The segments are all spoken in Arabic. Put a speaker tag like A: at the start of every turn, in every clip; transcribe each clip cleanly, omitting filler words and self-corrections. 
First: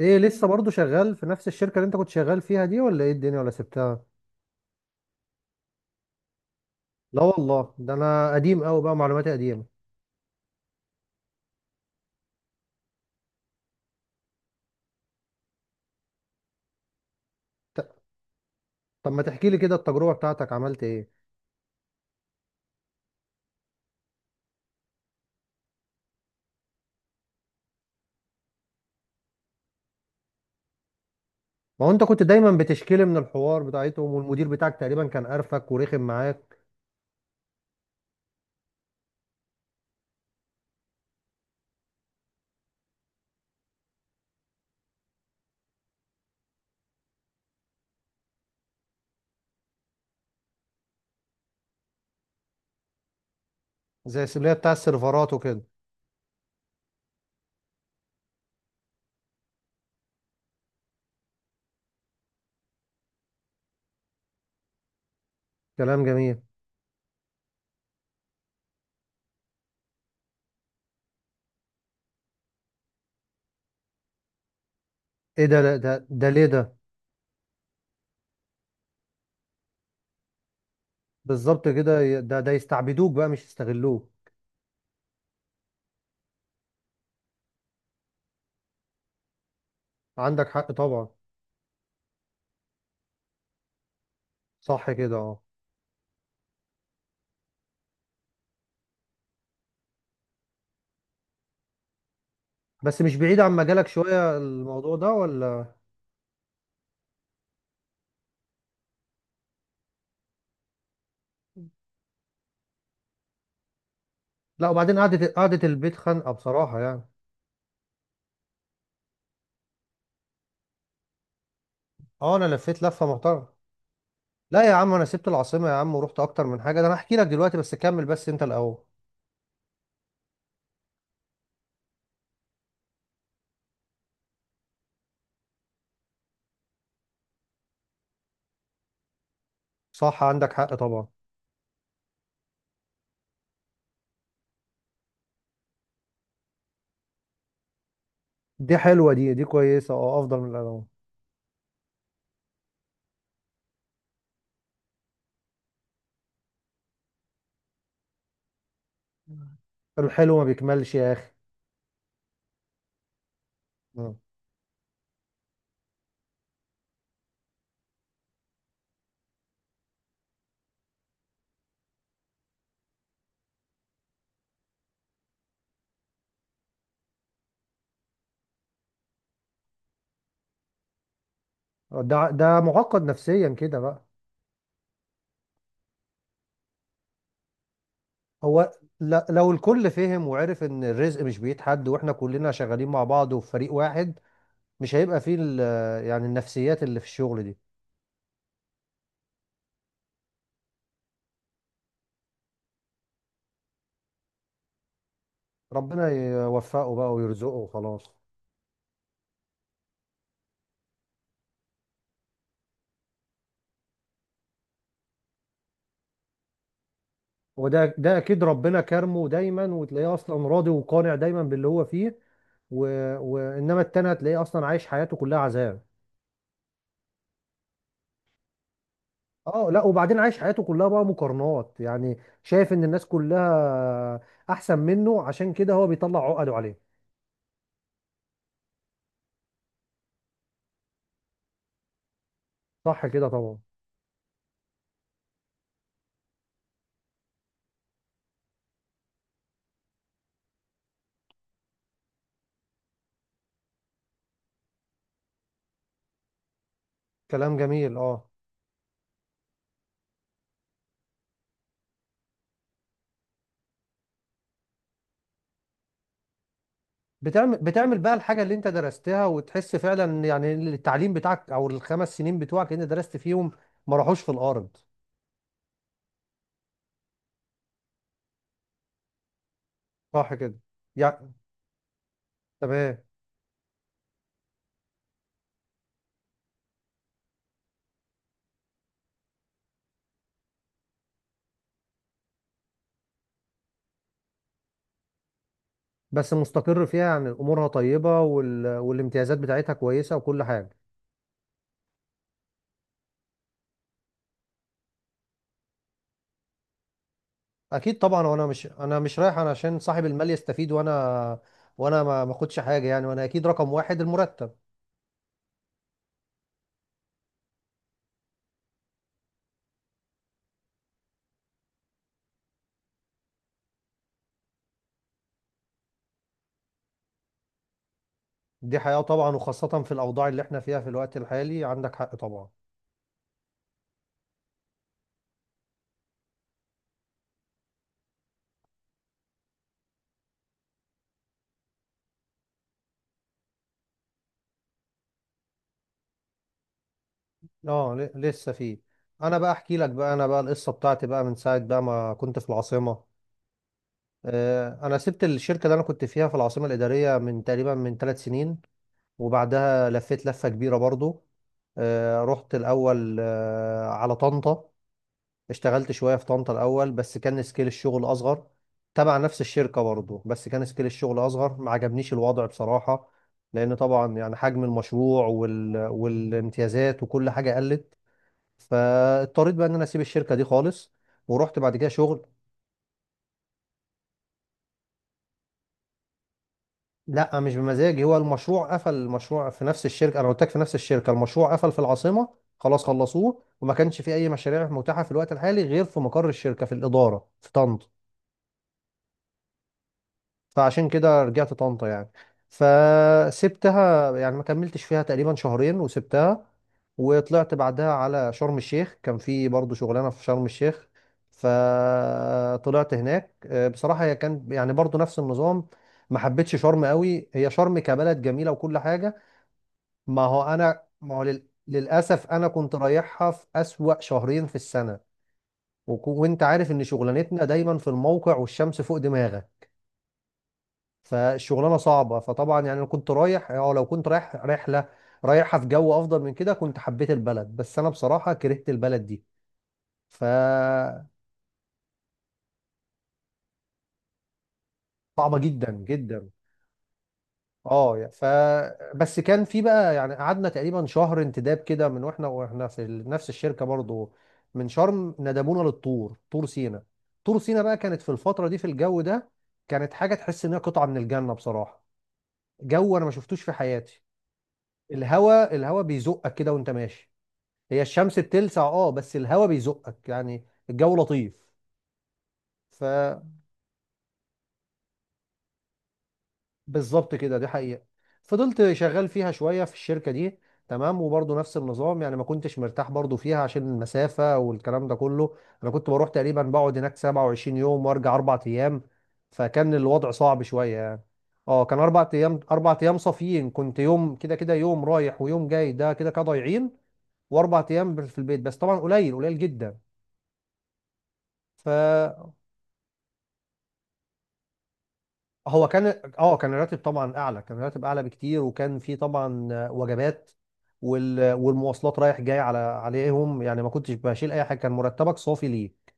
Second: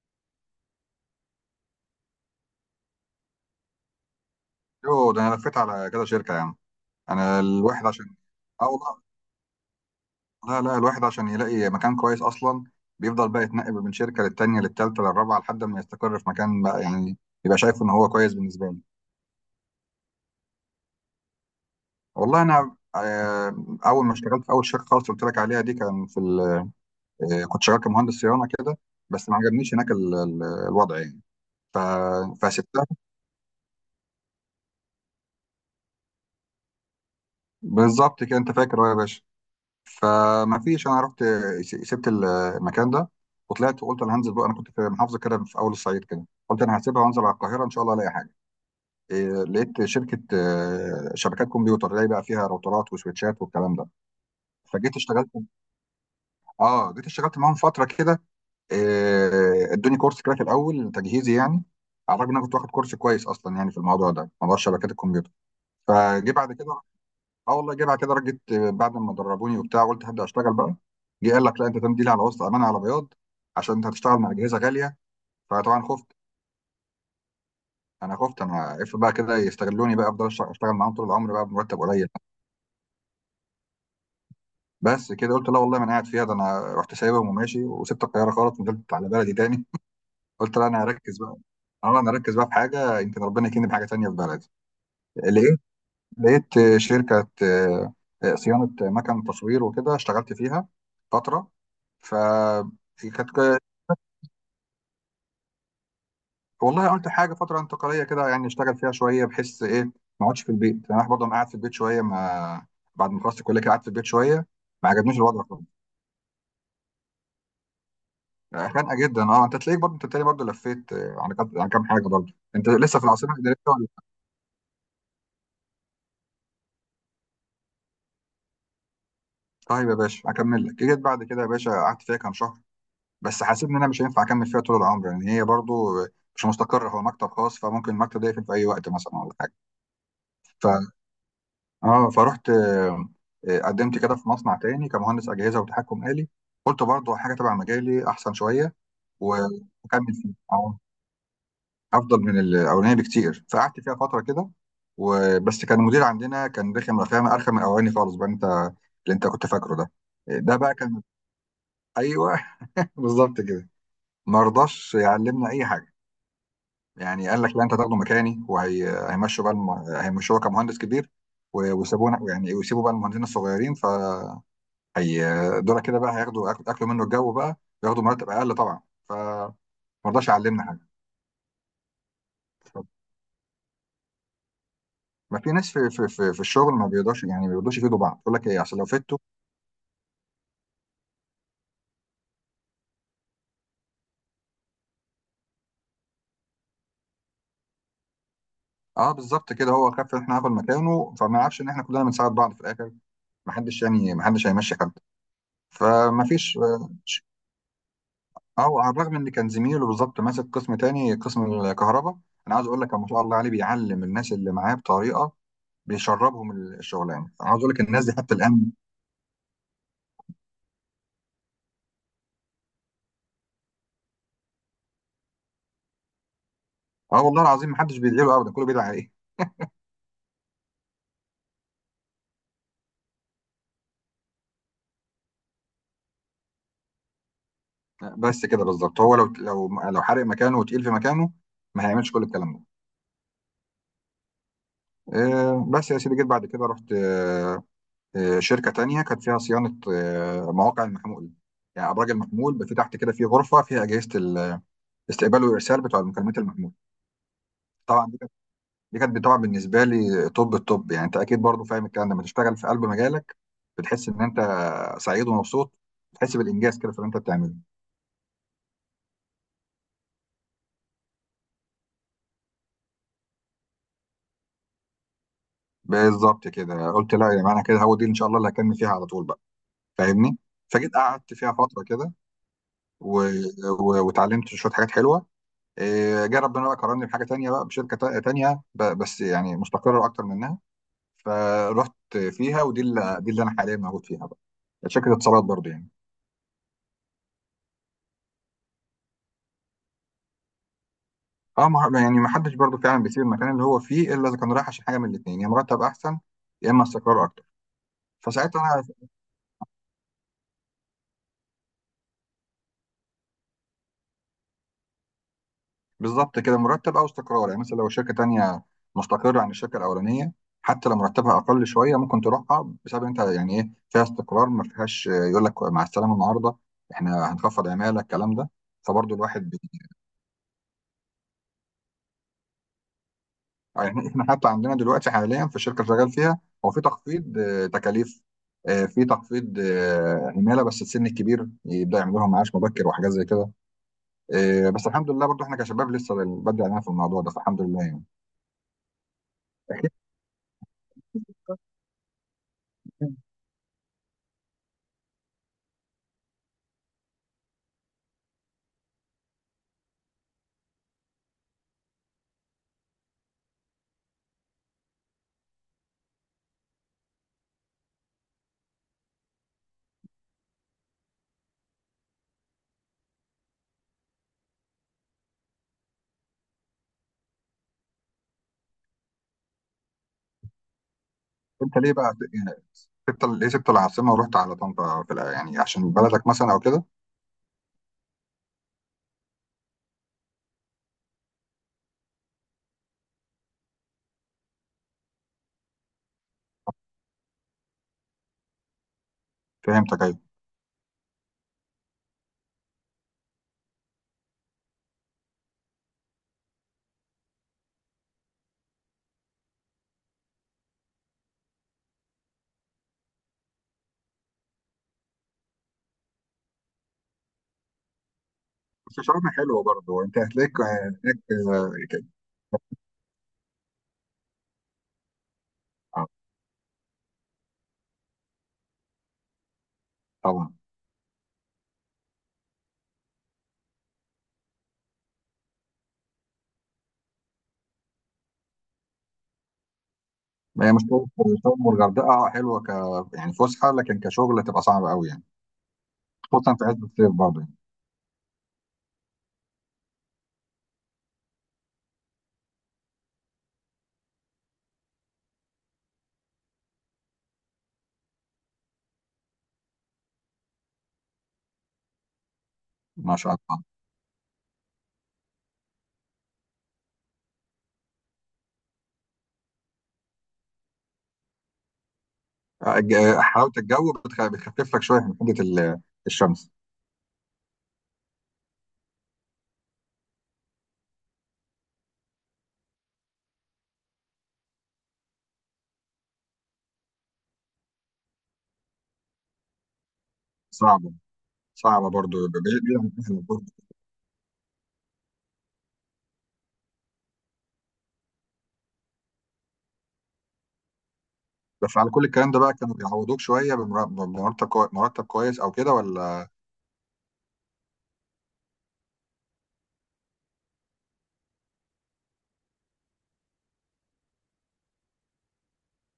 A: ايه لسه برضو شغال في نفس الشركة اللي انت كنت شغال فيها دي، ولا ايه الدنيا، ولا سبتها؟
B: يوه، ده انا لفيت على كذا شركه يا عم.
A: لا
B: انا
A: والله،
B: الواحد
A: ده
B: عشان
A: انا قديم
B: اه
A: قوي بقى،
B: والله
A: معلوماتي قديمة.
B: لا الواحد عشان يلاقي مكان كويس اصلا بيفضل بقى يتنقل من شركه للتانيه للتالته للرابعه لحد ما يستقر في مكان بقى، يعني يبقى شايف ان
A: ت-
B: هو كويس بالنسبه له.
A: طب ما تحكي لي كده التجربة بتاعتك عملت ايه؟
B: والله انا اول ما اشتغلت في اول شركه خالص قلت لك عليها دي، كان في كنت شغال كمهندس صيانه كده، بس ما عجبنيش هناك الوضع يعني. ف...
A: ما هو انت كنت دايما
B: فسبتها.
A: بتشكيلي من الحوار بتاعتهم، والمدير بتاعك تقريبا كان قرفك ورخم معاك.
B: بالظبط كده، انت فاكر أهو يا باشا. فما فيش، انا رحت سبت المكان ده وطلعت وقلت انا هنزل بقى. انا كنت في محافظه كده في اول الصعيد كده، قلت انا هسيبها وانزل على القاهره ان شاء الله الاقي حاجه. لقيت شركه شبكات كمبيوتر، اللي هي بقى فيها راوترات وسويتشات والكلام ده.
A: زي السبلية بتاع
B: فجيت اشتغلت
A: السيرفرات وكده.
B: اه جيت اشتغلت معاهم فتره كده. ادوني كورس كده في الاول تجهيزي يعني، على الرغم ان انا كنت واخد كورس كويس اصلا يعني في الموضوع ده، موضوع شبكات الكمبيوتر.
A: كلام
B: فجي
A: جميل.
B: بعد كده اه والله جه بعد كده رجت بعد ما دربوني وبتاع، قلت هبدا اشتغل بقى. جه قال لك لا، انت تمديلي على وسط امانه على بياض، عشان انت هتشتغل مع اجهزه غاليه.
A: ايه ده؟ لا،
B: فطبعا
A: ده
B: خفت.
A: ده ليه ده؟
B: انا خفت، انا اف بقى كده يستغلوني بقى، افضل اشتغل معاهم طول العمر بقى
A: بالظبط
B: بمرتب
A: كده.
B: قليل.
A: ده يستعبدوك بقى، مش يستغلوك.
B: بس كده قلت لا والله ما انا قاعد فيها. ده انا رحت سايبهم وماشي، وسبت القاهره خالص ونزلت على بلدي تاني.
A: عندك
B: قلت لا،
A: حق
B: انا
A: طبعا.
B: هركز بقى. اه انا هركز بقى في حاجه، يمكن ربنا يكرمني بحاجه تانيه في بلدي.
A: صح كده، اه.
B: لقيت، لقيت شركه صيانه مكن تصوير وكده، اشتغلت فيها فتره. ف
A: بس مش
B: كانت،
A: بعيد عن مجالك شوية الموضوع ده، ولا؟
B: والله قلت حاجه فتره انتقاليه كده يعني اشتغل فيها شويه، بحس ايه، ما اقعدش في البيت يعني. انا برضه انا قاعد في البيت شويه، ما بعد ما خلصت الكليه كده قعدت في البيت شويه.
A: لا،
B: ما
A: وبعدين
B: عجبنيش
A: قعدة
B: الوضع
A: قعدة
B: خالص،
A: البيت خانقة بصراحة يعني.
B: يعني خانقه جدا. اه، انت تلاقيك برضه، انت تاني برضه لفيت على كام، على كام حاجه برضه.
A: اه انا
B: انت
A: لفيت
B: لسه في
A: لفه
B: العاصمه
A: محترمه.
B: الاداريه ولا؟
A: لا يا عم، انا سبت العاصمه يا عم، ورحت اكتر من حاجه، ده انا هحكي لك دلوقتي، بس كمل بس انت الاول.
B: طيب يا باشا اكمل لك، جيت بعد كده يا باشا قعدت فيها كام شهر، بس حسيت ان انا مش هينفع اكمل فيها طول العمر يعني. هي برضه مش مستقره، هو مكتب خاص، فممكن المكتب ده يقفل في اي وقت مثلا، ولا حاجه.
A: صح، عندك حق طبعا.
B: اه فرحت آه، آه، قدمت كده في مصنع تاني كمهندس اجهزه وتحكم آلي. قلت برضه حاجه تبع مجالي احسن
A: دي
B: شويه.
A: حلوه دي
B: و-
A: دي كويسه،
B: واكمل
A: اه،
B: فيه
A: افضل من
B: اه،
A: الاول.
B: افضل من الاولاني بكتير. فقعدت فيها فتره كده، وبس كان المدير عندنا كان رخم، رخامه ارخم من الاولاني خالص بقى، انت اللي انت كنت فاكره ده.
A: الحلو ما
B: ده بقى
A: بيكملش
B: كان
A: يا اخي.
B: ايوه، بالظبط كده.
A: مم.
B: ما رضاش يعلمنا اي حاجه، يعني قال لك لا، انت هتاخده مكاني وهيمشوا بقى هيمشوه كمهندس كبير، ويسيبونا يعني، ويسيبوا بقى المهندسين الصغيرين. هي دول كده بقى هياخدوا اكلوا منه الجو بقى، ياخدوا مرتب اقل طبعا. فما رضاش يعلمنا حاجه.
A: ده معقد نفسيا كده بقى.
B: ما في ناس في الشغل ما بيقدرش يعني، ما بيقدرش يفيدوا بعض، يقول لك ايه
A: هو
B: عشان لو فدته.
A: لو الكل فهم وعرف ان الرزق مش بيد حد، واحنا كلنا شغالين مع بعض وفي فريق واحد، مش هيبقى فيه يعني النفسيات اللي في الشغل دي.
B: اه بالظبط كده، هو خاف ان احنا هناخد مكانه، فما يعرفش ان احنا كلنا بنساعد بعض في الاخر. ما حدش يعني، ما حدش هيمشي حد.
A: ربنا
B: فما فيش
A: يوفقه بقى ويرزقه وخلاص.
B: على الرغم ان كان زميله بالظبط ماسك قسم تاني، قسم الكهرباء، انا عايز اقول لك ما شاء الله عليه بيعلم الناس اللي معاه بطريقه، بيشربهم الشغلانه. عاوز اقول لك
A: وده
B: الناس دي
A: ده
B: حتى
A: اكيد
B: الان
A: ربنا كرمه دايما، وتلاقيه اصلا راضي وقانع دايما باللي هو فيه. و... وانما التاني هتلاقيه اصلا عايش حياته كلها عذاب.
B: اه والله العظيم محدش بيدعي له ابدا، كله بيدعي عليه.
A: اه، لا وبعدين عايش حياته كلها بقى مقارنات يعني، شايف ان الناس كلها احسن منه، عشان كده هو بيطلع عقده عليه.
B: بس كده بالظبط، هو لو حارق مكانه وتقيل في مكانه، ما هيعملش كل الكلام ده.
A: صح كده طبعا.
B: بس يا سيدي، جيت بعد كده رحت شركه تانية كانت فيها صيانه مواقع المحمول، يعني ابراج المحمول بقى، في تحت كده في غرفه فيها اجهزه الاستقبال والارسال بتوع المكالمات المحمول.
A: كلام جميل،
B: طبعا دي
A: اه.
B: كانت، دي كانت طبعا بالنسبه لي طب الطب يعني، انت اكيد برضو فاهم الكلام ده، لما تشتغل في قلب مجالك بتحس ان انت سعيد ومبسوط، بتحس بالانجاز كده في اللي انت بتعمله.
A: بتعمل بقى الحاجة اللي انت درستها، وتحس فعلا يعني إن التعليم بتاعك او الخمس سنين بتوعك اللي انت درست فيهم ما راحوش في الارض.
B: بالظبط كده قلت لا يا جماعه، انا كده هو دي ان شاء الله اللي هكمل فيها على طول بقى،
A: صح
B: فاهمني.
A: كده
B: فجيت
A: يعني،
B: قعدت فيها فتره كده،
A: تمام.
B: و... واتعلمت شويه حاجات حلوه. جه ربنا بقى كرمني بحاجه تانية بقى، بشركه تانية، بس يعني مستقره اكتر منها. فرحت فيها، ودي اللي، دي اللي انا حاليا موجود فيها بقى، شركه اتصالات برضه يعني.
A: بس مستقر فيها يعني، امورها طيبه والامتيازات بتاعتها كويسه وكل حاجه.
B: اه ما... يعني ما حدش برضه فعلا بيسيب المكان اللي هو فيه، الا اذا كان رايح عشان حاجه من الاثنين، يا مرتب احسن يا اما استقرار اكتر.
A: اكيد طبعا، وانا مش
B: فساعتها
A: انا مش رايح انا عشان صاحب المال يستفيد، وانا وانا ما اخدش حاجه يعني، وانا اكيد رقم واحد المرتب.
B: بالظبط كده، مرتب او استقرار. يعني مثلا لو شركه تانية مستقره عن الشركه الاولانيه، حتى لو مرتبها اقل شويه ممكن تروحها بسبب، انت يعني، ايه فيها استقرار، ما فيهاش يقول لك مع السلامه النهارده احنا هنخفض عماله الكلام ده.
A: دي حياه
B: فبرضه
A: طبعا، وخاصه في الاوضاع اللي احنا فيها في الوقت الحالي، عندك حق طبعا.
B: يعني احنا حتى عندنا دلوقتي حاليا في الشركه اللي شغال فيها هو، في تخفيض تكاليف، في تخفيض عماله، بس السن الكبير يبدا يعمل لهم معاش مبكر وحاجات زي كده. بس الحمد لله برضه احنا كشباب لسه بدري علينا في الموضوع ده، فالحمد لله
A: اه،
B: يعني.
A: لسه فيه. انا بقى احكي لك بقى، انا بقى القصه بتاعتي بقى من ساعه بقى ما كنت في العاصمه. انا سبت الشركه اللي انا كنت فيها في العاصمه الاداريه من تقريبا من 3 سنين، وبعدها لفيت لفه كبيره برضو. رحت الأول على طنطا، اشتغلت شوية في طنطا الأول، بس كان سكيل الشغل أصغر، تبع نفس الشركة برضه. بس كان سكيل الشغل أصغر، ما عجبنيش الوضع بصراحة، لأن طبعا يعني حجم المشروع والامتيازات وكل حاجة قلت. فاضطريت بقى إن أنا أسيب الشركة دي خالص، ورحت
B: انت
A: بعد كده
B: ليه بقى
A: شغل.
B: يعني سبت ليه سبت العاصمه ورحت على طنطا في يعني عشان بلدك مثلا او كده؟
A: لا مش بمزاجي، هو المشروع قفل، المشروع في نفس الشركه، انا قلت لك في نفس الشركه المشروع قفل في العاصمه. خلاص خلصوه، وما كانش في اي مشاريع متاحه في الوقت الحالي غير في مقر الشركه في الاداره في طنطا.
B: فهمتك، ايوه.
A: فعشان كده رجعت طنطا يعني، فسبتها يعني، ما كملتش فيها تقريبا شهرين وسبتها. وطلعت بعدها على شرم الشيخ، كان في برضه شغلانه في شرم الشيخ. فطلعت هناك، بصراحه هي كان يعني برضه نفس النظام. ما حبيتش شرم قوي، هي شرم كبلد جميله وكل
B: بس
A: حاجه.
B: شرم حلوه برضه، انت
A: ما هو
B: هتلاقيك
A: انا، ما
B: هناك
A: هو
B: آه، كده.
A: للاسف انا كنت رايحها في اسوأ شهرين في السنه.
B: آه،
A: وانت عارف ان شغلانتنا دايما في الموقع والشمس فوق دماغك،
B: طبعا.
A: فالشغلانه صعبه. فطبعا يعني انا كنت رايح، او لو كنت رايح رحله رايحها في جو افضل من كده كنت حبيت البلد، بس انا بصراحه كرهت البلد دي،
B: ما هي مش
A: فصعبه.
B: شرم، شرم والغردقه حلوه ك، يعني فسحه، لكن كشغل تبقى صعبه قوي يعني،
A: جدا جدا،
B: خصوصا في عز الصيف برضه يعني.
A: اه. بس كان في بقى يعني، قعدنا تقريبا شهر انتداب كده، من واحنا في نفس الشركه برضو، من شرم ندبونا للطور، طور سينا. طور سينا بقى كانت في الفتره دي في الجو ده كانت حاجه، تحس ان هي قطعه من الجنه بصراحه. جو انا ما
B: ما شاء
A: شفتوش في
B: الله.
A: حياتي. الهوا بيزقك كده وانت ماشي، هي الشمس بتلسع اه، بس الهوا بيزقك يعني، الجو لطيف.
B: حلاوه الجو بتخفف لك شويه من حده الشمس.
A: بالظبط كده، دي حقيقة. فضلت شغال فيها شوية في الشركة دي، تمام. وبرضه نفس النظام يعني، ما كنتش مرتاح برضه فيها عشان المسافة والكلام ده كله. انا كنت بروح تقريبا، بقعد هناك 27 يوم وارجع 4 ايام، فكان الوضع صعب شوية
B: صعبه،
A: يعني. اه كان
B: صعبه
A: اربع
B: برضه، بعيد،
A: ايام
B: بعيد
A: اربع
B: يعني
A: ايام
B: عن أهلك
A: صافيين،
B: برضه.
A: كنت يوم كده كده يوم رايح ويوم جاي ده كده كده ضايعين، واربع ايام في البيت بس، طبعا قليل قليل جدا. ف
B: بس على كل الكلام ده بقى، كانوا بيعوضوك شويه مرتب كويس او
A: هو
B: كده
A: كان
B: ولا؟
A: اه، كان الراتب طبعا اعلى، كان الراتب اعلى بكتير، وكان في طبعا وجبات والمواصلات رايح جاي على عليهم يعني، ما كنتش بشيل اي حاجه، كان مرتبك صافي ليه.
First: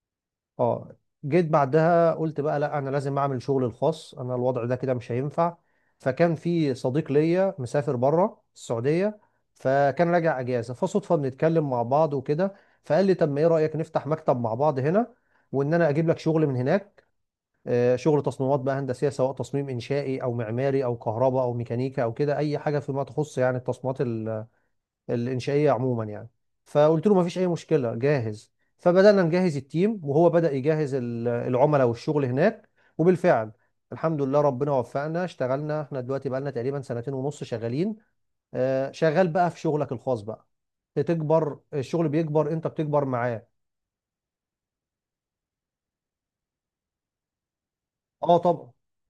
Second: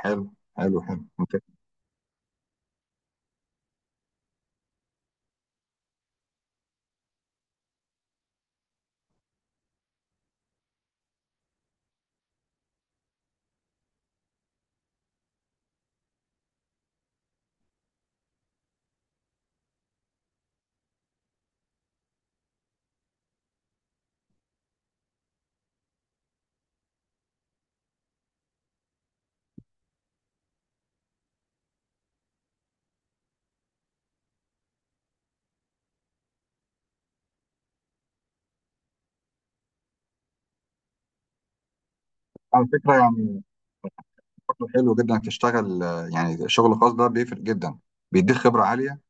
B: حلو، حلو،
A: اه،
B: حلو، ممتاز.
A: جيت بعدها قلت بقى لا، انا لازم اعمل شغل الخاص، انا الوضع ده كده مش هينفع. فكان في صديق ليا مسافر بره السعوديه، فكان راجع اجازه، فصدفه بنتكلم مع بعض وكده، فقال لي طب ما ايه رايك نفتح مكتب مع بعض هنا، وان انا اجيب لك شغل من هناك. شغل تصميمات بقى هندسيه، سواء تصميم انشائي او معماري او كهرباء او ميكانيكا او كده، اي حاجه فيما تخص يعني التصميمات الانشائيه عموما يعني. فقلت له ما فيش اي مشكله، جاهز. فبدانا نجهز التيم، وهو بدا يجهز العملاء والشغل هناك. وبالفعل الحمد لله ربنا وفقنا، اشتغلنا احنا دلوقتي بقالنا تقريبا سنتين ونص شغالين. شغال بقى في شغلك الخاص بقى، بتكبر الشغل بيكبر، انت
B: على فكرة
A: بتكبر
B: يعني
A: معاه.
B: برضه حلو جدا إنك تشتغل يعني شغل خاص، ده بيفرق جدا،
A: اه
B: بيديك خبرة
A: طبعا،
B: عالية.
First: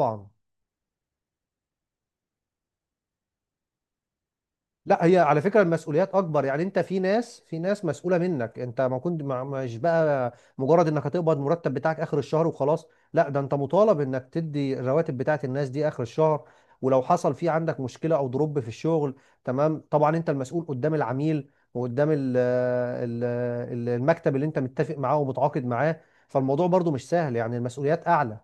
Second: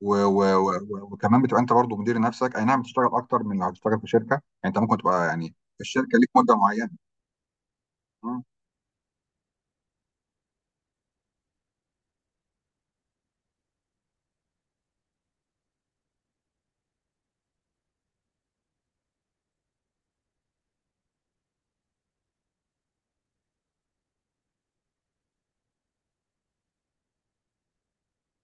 B: و و و و وكمان بتبقى انت برضه مدير نفسك، اي نعم بتشتغل اكتر من لو هتشتغل في شركة، يعني انت ممكن
A: لا هي
B: تبقى
A: على
B: يعني
A: فكرة
B: في
A: المسؤوليات
B: الشركة ليك
A: أكبر
B: مدة
A: يعني، أنت
B: معينة.
A: في ناس، في ناس مسؤولة
B: مم.
A: منك، أنت ما كنت مش بقى مجرد إنك هتقبض مرتب بتاعك آخر الشهر وخلاص. لا، ده أنت مطالب إنك تدي الرواتب بتاعت الناس دي آخر الشهر، ولو حصل في عندك مشكلة أو ضرب في الشغل، تمام طبعا أنت المسؤول قدام العميل، وقدام المكتب اللي أنت متفق معاه ومتعاقد معاه. فالموضوع برضو مش سهل يعني، المسؤوليات أعلى.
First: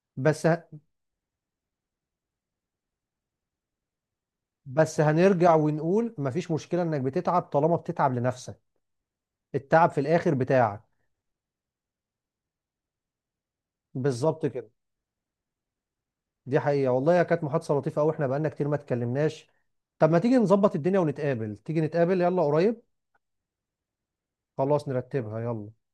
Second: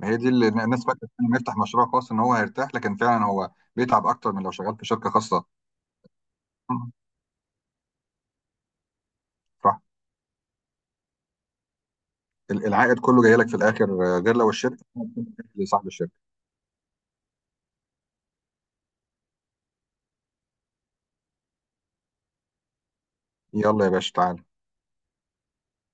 B: ما هي دي
A: بس
B: اللي الناس فاكرة انه يفتح مشروع خاص ان هو هيرتاح، لكن فعلا هو بيتعب اكتر من لو شغال في
A: بس
B: شركة خاصة.
A: هنرجع ونقول مفيش مشكلة
B: مم.
A: إنك بتتعب طالما بتتعب لنفسك،
B: صح.
A: التعب في الآخر بتاعك.
B: ال- العائد كله جاي لك في الاخر غير
A: بالظبط
B: لو
A: كده،
B: الشركة لصاحب الشركة.
A: دي حقيقة والله. هي كانت محادثة لطيفة قوي، احنا بقالنا كتير ما اتكلمناش. طب ما تيجي نظبط الدنيا ونتقابل، تيجي نتقابل يلا قريب.
B: يلا يا باشا تعالى.
A: خلاص نرتبها يلا.